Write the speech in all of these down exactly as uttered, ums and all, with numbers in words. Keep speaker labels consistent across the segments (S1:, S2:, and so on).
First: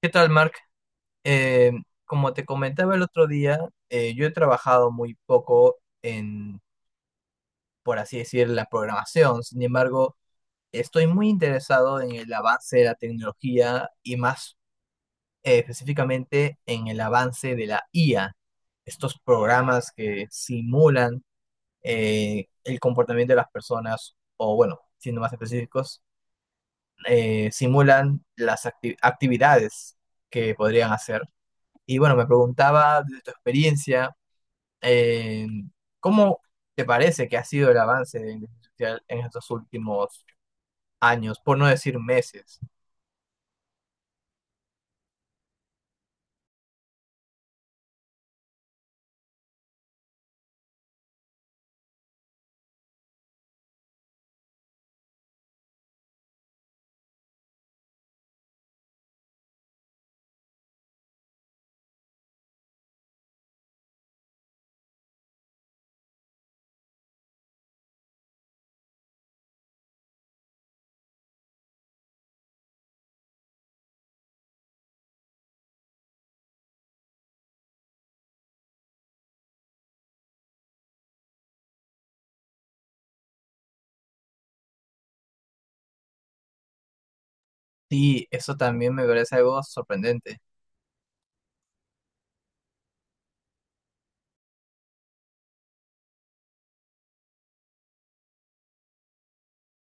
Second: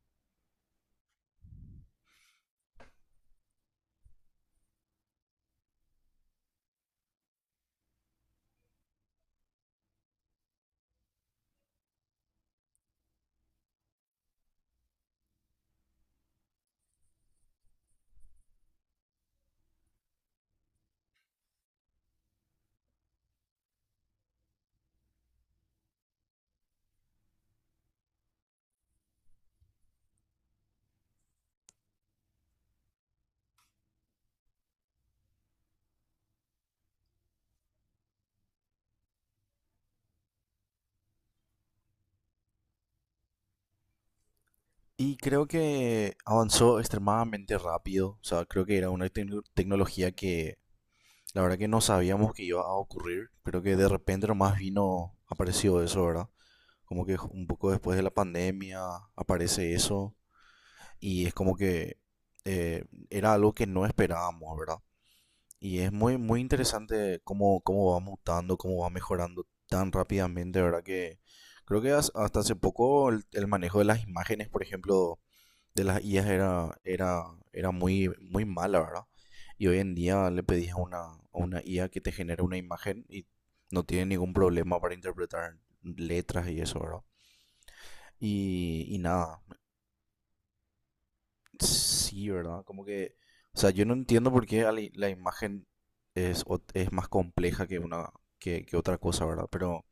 S1: ¿Qué tal, Mark? Eh, Como te comentaba el otro día, eh, yo he trabajado muy poco en, por así decir, la programación. Sin embargo, estoy muy interesado en el avance de la tecnología y más eh, específicamente en el avance de la I A. Estos programas que simulan, eh, el comportamiento de las personas, o bueno, siendo más específicos, eh, simulan las acti- actividades que podrían hacer. Y bueno, me preguntaba desde tu experiencia, eh, ¿cómo te parece que ha sido el avance de la inteligencia artificial en estos últimos años, por no decir meses?
S2: Y creo que avanzó extremadamente rápido. O sea, creo que era una tec- tecnología que la verdad que no sabíamos que iba a ocurrir. Creo que de repente nomás vino, apareció eso, ¿verdad? Como que un poco después de la pandemia aparece eso. Y es como que eh, era algo que no esperábamos, ¿verdad? Y es muy, muy interesante cómo, cómo va mutando, cómo va mejorando tan rápidamente, ¿verdad? Que creo que has- hasta hace poco el el manejo de las imágenes, por ejemplo de las i as era, era, era muy, muy mala, ¿verdad? Y hoy en día le pedís a una, a una i a que te genere una imagen y no tiene ningún problema para interpretar letras y eso, ¿verdad?
S1: Sí, eso
S2: Y,
S1: también
S2: y
S1: me parece
S2: nada,
S1: algo sorprendente.
S2: sí, ¿verdad? Como que, o sea, yo no entiendo por qué la, la imagen es, ot- es más compleja que una que, que otra cosa, ¿verdad? Pero,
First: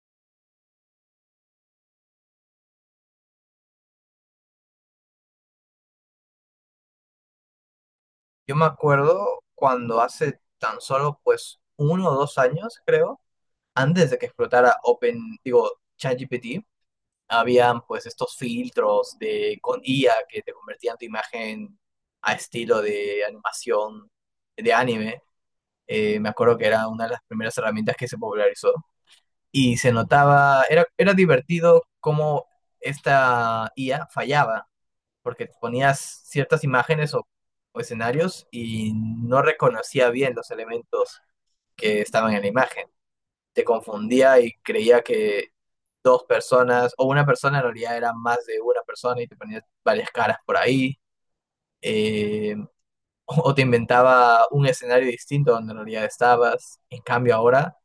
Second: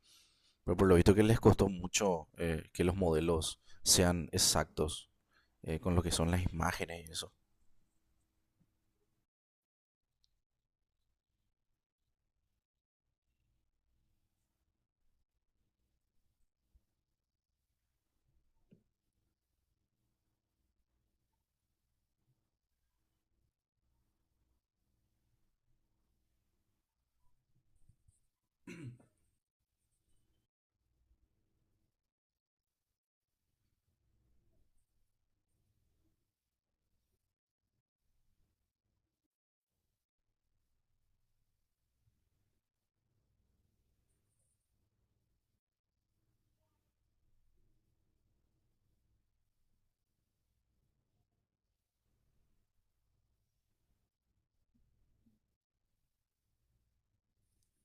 S2: pero por lo visto que les costó mucho eh, que los modelos sean exactos eh, con lo que son las imágenes y eso.
S1: Yo me acuerdo cuando hace tan solo pues uno o dos años, creo, antes de que explotara Open, digo, ChatGPT, habían pues estos filtros de con I A que te convertían tu imagen a estilo de animación de anime. Eh, me acuerdo que era una de las primeras herramientas que se popularizó y se notaba, era, era divertido cómo esta I A fallaba, porque ponías ciertas imágenes o, o escenarios y no reconocía bien los elementos que estaban en la imagen. Te confundía y creía que dos personas o una persona en realidad era más de una persona y te ponía varias caras por ahí. eh, o o te inventaba un escenario distinto donde en realidad estabas. En cambio ahora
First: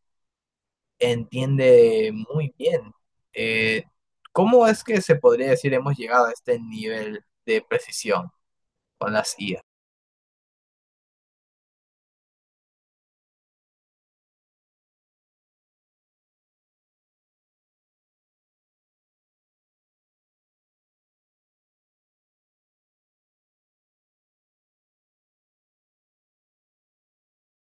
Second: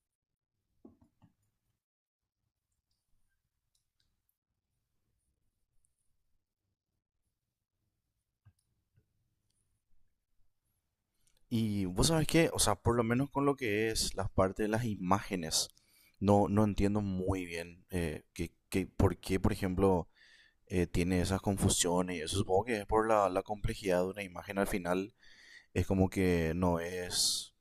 S1: entiende muy bien. Eh, ¿Cómo es que se podría decir hemos llegado a este nivel de precisión con las I A?
S2: Y vos sabés que, o sea, por lo menos con lo que es la parte de las imágenes, no, no entiendo muy bien eh, que, que por qué, por ejemplo, eh, tiene esas confusiones. y Eso supongo que es por la, la complejidad de una imagen al final. Es como que no es,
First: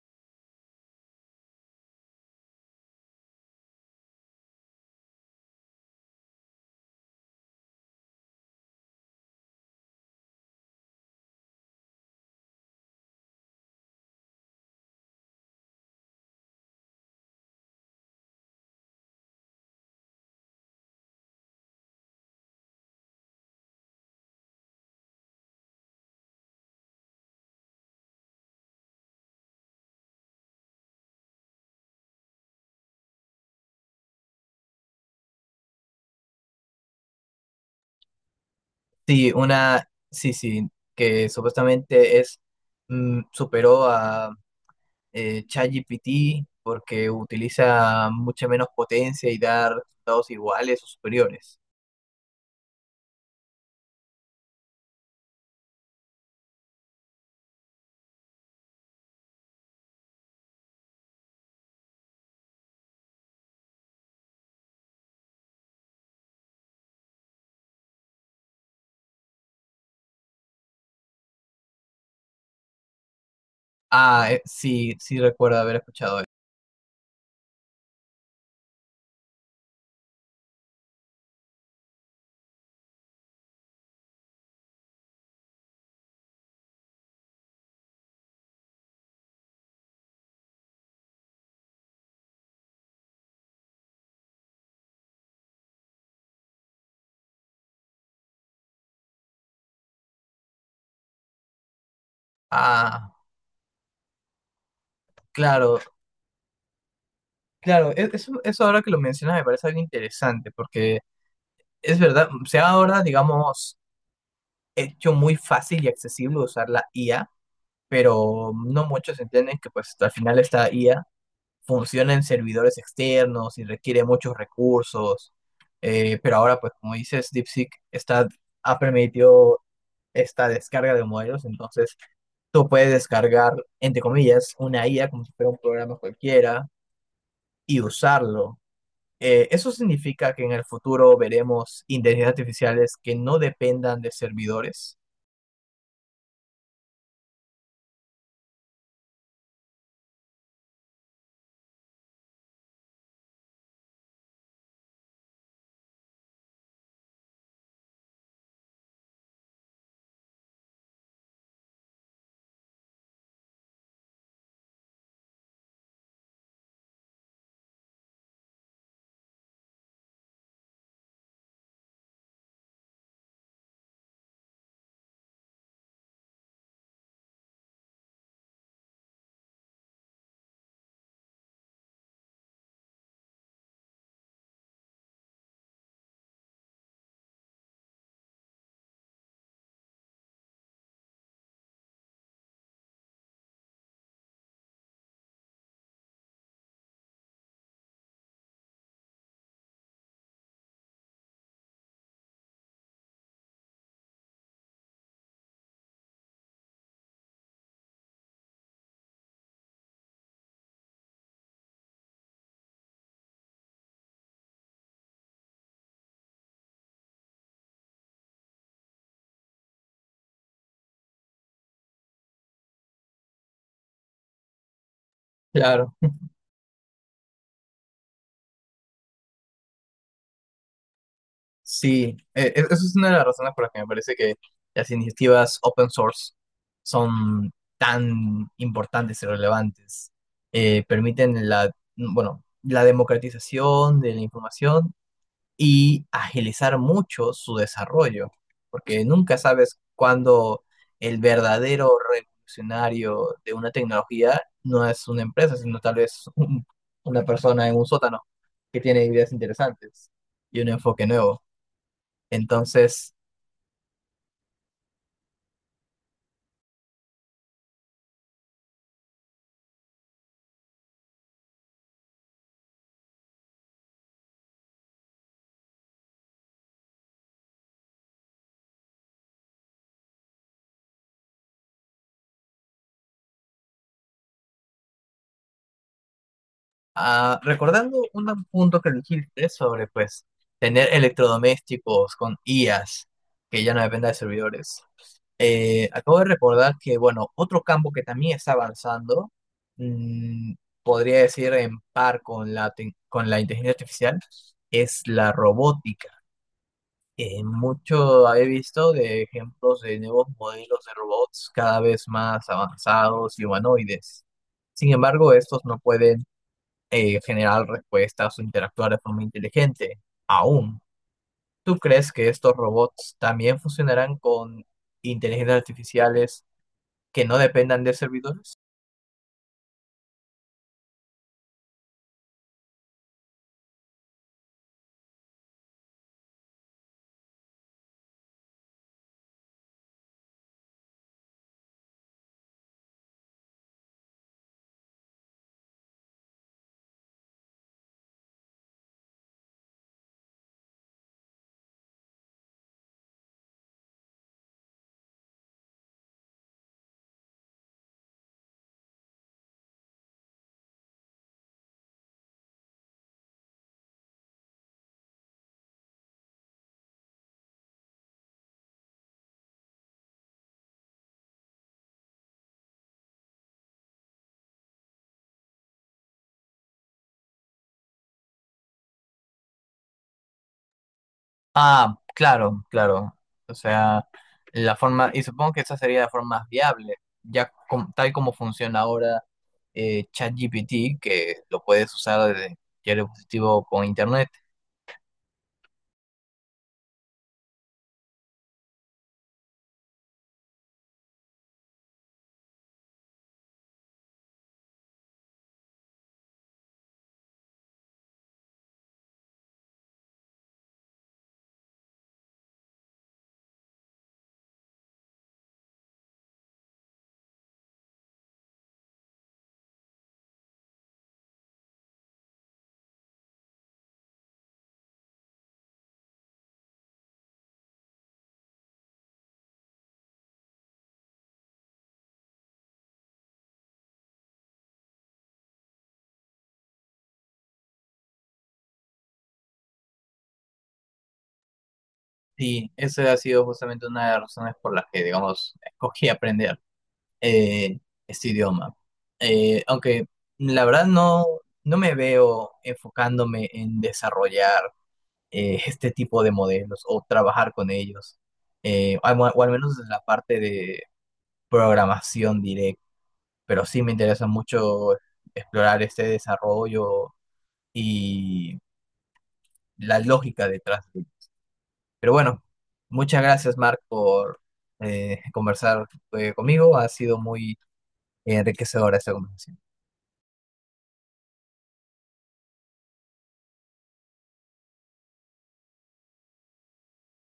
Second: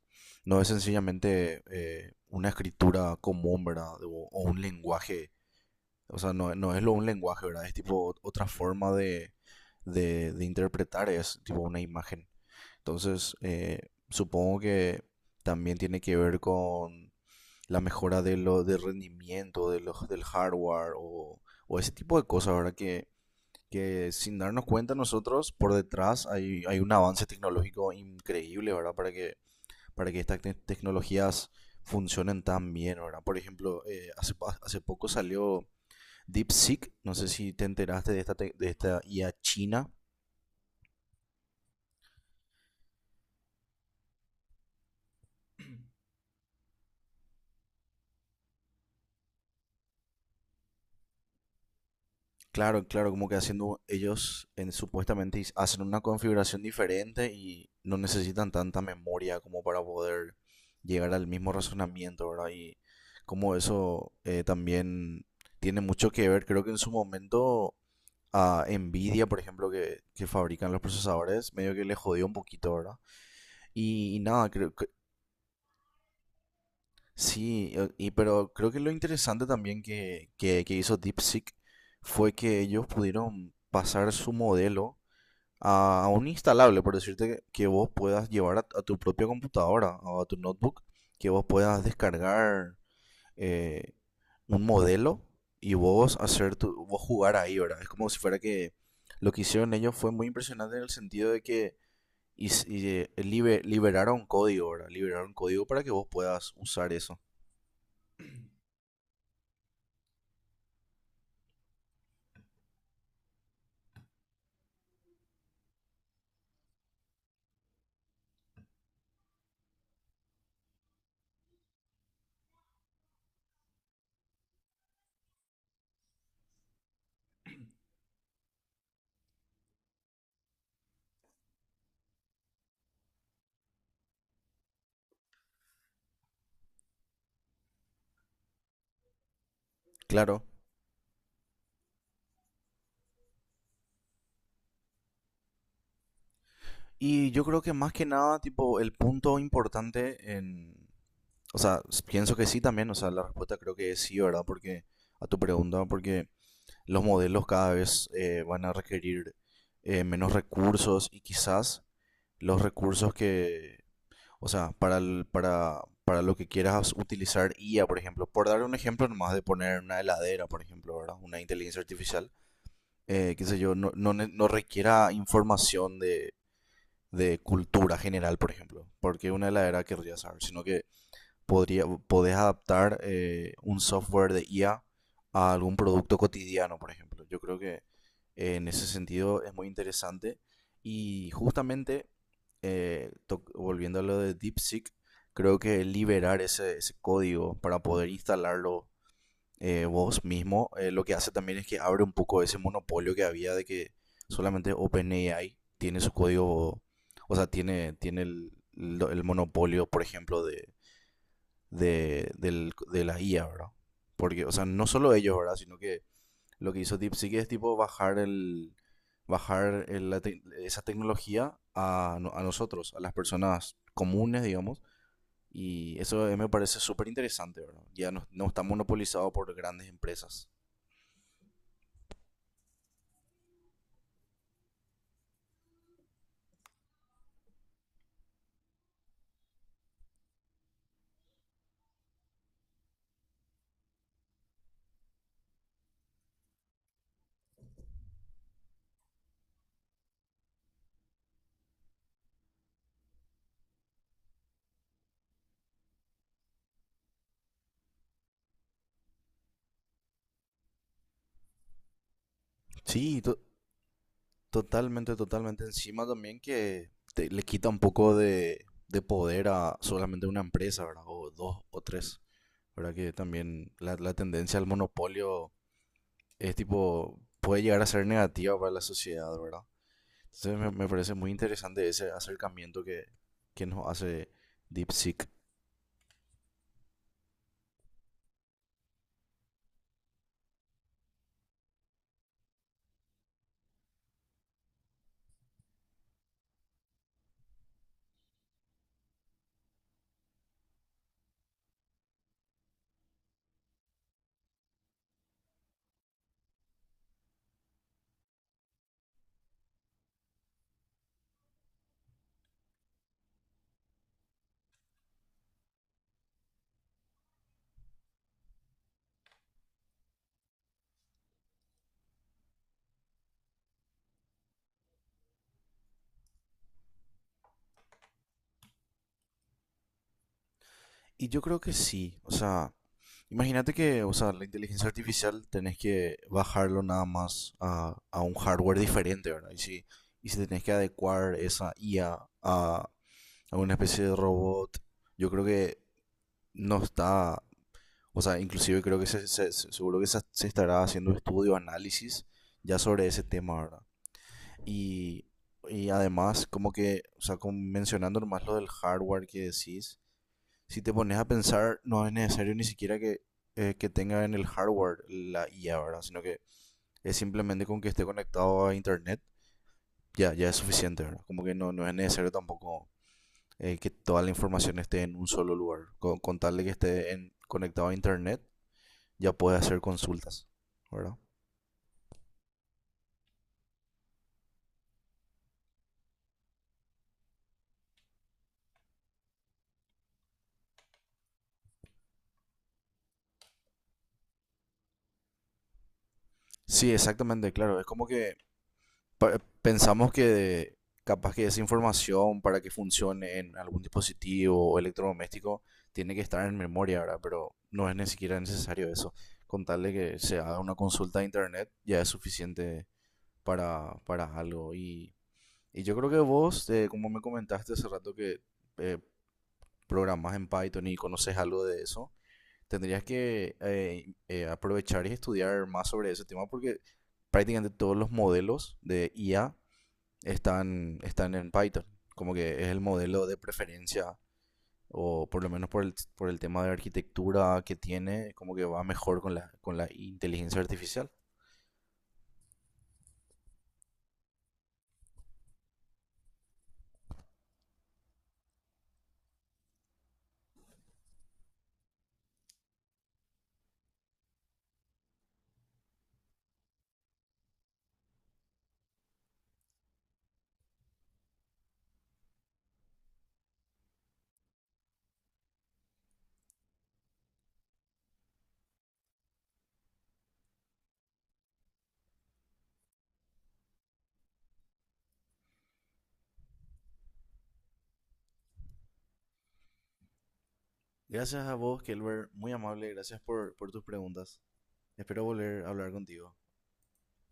S2: no es sencillamente eh, una escritura común, ¿verdad? O, o un lenguaje. O sea, no, no es lo, un lenguaje, ¿verdad? Es tipo otra forma de, de, de interpretar, es tipo una imagen. Entonces, eh, supongo que también tiene que ver con la mejora de lo, del rendimiento de los, del hardware o, o ese tipo de cosas, ¿verdad? Que, que sin darnos cuenta nosotros, por detrás hay, hay un avance tecnológico increíble, ¿verdad? Para que, para que estas te- tecnologías funcionen tan bien, ¿verdad? Por ejemplo, eh, hace, pa- hace poco salió DeepSeek, no sé si te enteraste de esta, te- de esta
S1: Sí,
S2: i a
S1: una,
S2: china.
S1: sí, sí, que supuestamente es, mm, superó a eh, ChatGPT porque utiliza mucha menos potencia y da resultados iguales o superiores.
S2: Claro, claro, como que haciendo ellos en, supuestamente is- hacen una configuración diferente y no necesitan tanta memoria como para poder llegar al mismo razonamiento, ¿verdad? Y como eso eh, también tiene mucho que ver, creo que en su momento a Nvidia, por ejemplo, que, que fabrican los procesadores, medio que le jodió un poquito, ¿verdad? Y, y
S1: Ah, eh,
S2: nada, creo que
S1: sí, sí recuerdo haber escuchado eso.
S2: sí, eh, y, pero creo que lo interesante también que, que, que hizo DeepSeek fue que ellos pudieron pasar su modelo a, a un instalable, por decirte que, que vos puedas llevar a, a tu propia computadora o a tu notebook, que vos puedas descargar eh, un modelo y vos hacer tu, vos jugar ahí, ¿verdad? Es como si fuera que lo que hicieron ellos fue muy impresionante en el sentido de que y, y, eh,
S1: Ah,
S2: libe- liberaron código, ¿verdad? Liberaron código
S1: claro,
S2: para que vos puedas usar eso.
S1: claro, e- eso, eso ahora que lo mencionas me parece algo interesante porque es verdad, se ha ahora, digamos, hecho muy fácil y accesible usar la I A, pero no muchos entienden que pues al final esta I A funciona en servidores externos y requiere muchos recursos, eh, pero ahora pues como dices, DeepSeek está, ha permitido esta descarga de modelos, entonces tú puedes descargar, entre comillas, una I A como si fuera un programa cualquiera y usarlo. Eh, eso significa que
S2: Claro.
S1: en el futuro veremos inteligencias artificiales que no dependan de servidores.
S2: Y yo creo que más que nada, tipo, el punto importante en, o sea, s- pienso que sí también, o sea, la respuesta creo que es sí, ¿verdad? Porque a tu pregunta, porque los modelos cada vez eh, van a requerir eh, menos recursos y quizás los recursos que, o sea, para, el- para, para lo que quieras utilizar i a, por ejemplo, por dar un ejemplo nomás de poner una heladera, por ejemplo, ¿verdad? Una inteligencia artificial, eh, qué sé yo, no, no, ne- no requiera información de, de cultura general, por ejemplo, porque una heladera querría saber, sino que podría, podés adaptar eh, un software de IA a a algún producto cotidiano, por ejemplo. Yo creo que eh, en ese sentido es muy interesante. Y justamente, eh, to- volviendo a lo de DeepSeek, creo que liberar ese, ese código para poder instalarlo eh, vos mismo, eh, lo que hace también es que abre un poco ese monopolio que había de que solamente OpenAI tiene su código, o sea, tiene, tiene el, lo- el monopolio, por ejemplo, de, de, del- de la i a, ¿verdad? Porque, o sea, no solo ellos, ¿verdad? Sino que lo que hizo DeepSeek es tipo bajar el bajar el- la tec- esa tecnología a, no- a nosotros, a las personas comunes, digamos,
S1: Claro.
S2: y eso eh, me parece súper interesante, ¿verdad? Ya no, no está monopolizado por grandes empresas.
S1: Sí, eh, e- eso es una de las razones por las que me parece que las iniciativas open source son tan importantes y relevantes. Eh, permiten la, bueno, la democratización de la información y agilizar mucho su desarrollo, porque nunca sabes cuándo el verdadero revolucionario de una tecnología no es una empresa, sino tal vez un- una persona en un sótano que tiene ideas interesantes y un enfoque nuevo. Entonces,
S2: Sí, to- totalmente, totalmente. Encima también que te- le quita un poco de, de poder a solamente una empresa, ¿verdad? O dos o tres. ¿Verdad? Que también la, la tendencia al monopolio es tipo, puede llegar a ser negativa para la sociedad, ¿verdad? Entonces me, me parece muy interesante ese acercamiento que, que nos hace DeepSeek.
S1: ah, recordando un punto que dijiste sobre pues tener electrodomésticos con I As que ya no dependa de servidores. Eh, acabo de recordar que, bueno, otro campo que también está avanzando, mm, podría decir en par con la, tec- con la inteligencia artificial, es la robótica. Eh, mucho he visto de ejemplos de nuevos modelos de robots cada vez más avanzados y humanoides. Sin embargo, estos no pueden eh, generar respuestas o interactuar de forma inteligente, aún. ¿Tú crees que estos robots también funcionarán con inteligencias artificiales que no dependan de servidores?
S2: Y yo creo que sí, o sea, imagínate que, o sea, la inteligencia artificial tenés que bajarlo nada más a, a un hardware diferente, ¿verdad? Y si, y si tenés que adecuar esa IA a, a a una especie de robot, yo creo que no está. O sea, inclusive creo que se, se- se- seguro que se, se estará haciendo estudio, análisis ya sobre ese tema, ¿verdad? Y, y además, como que, o sea, como mencionando más lo del hardware que decís, si te pones a pensar, no es necesario ni siquiera que, eh, que tenga en el hardware la i a, ¿verdad? Sino que es simplemente con que esté conectado a internet, ya, ya es suficiente, ¿verdad? Como que no, no es necesario tampoco eh, que toda la información esté en un solo lugar, con, con tal de que esté en- conectado a internet ya puede hacer consultas, ¿verdad?
S1: Ah, claro, claro. O sea, la forma, y supongo que esa sería la forma más viable, ya com- tal como funciona ahora eh, ChatGPT, que lo puedes usar desde cualquier dispositivo con internet.
S2: Sí, exactamente, claro. Es como que pa- pensamos que capaz que esa información para que funcione en algún dispositivo o electrodoméstico tiene que estar en memoria, ¿verdad? Pero no es ni siquiera necesario eso. Con tal de que se haga una consulta de internet ya es suficiente para, para algo. Y, y yo creo que vos, eh, como me comentaste hace rato que eh, programas en Python y conoces algo de eso, tendrías que eh, eh, aprovechar y estudiar más sobre ese tema porque prácticamente todos los modelos de i a están, están en Python, como que es el modelo de preferencia o por lo menos por el, por el tema de arquitectura que tiene, como que va mejor con la, con la inteligencia artificial.
S1: Sí, eso ha sido justamente una de las razones por las que, digamos, escogí aprender, eh, este idioma. Eh, aunque la verdad no, no me veo enfocándome en desarrollar eh, este tipo de modelos o trabajar con ellos, eh, al- o al menos en la parte de programación directa. Pero sí me interesa mucho explorar este desarrollo y la lógica detrás de él. Pero bueno, muchas gracias, Mark, por eh, conversar eh, conmigo. Ha sido muy enriquecedora esta conversación.
S2: Gracias a vos, Kelber, muy amable, gracias por, por tus preguntas. Espero volver a hablar contigo.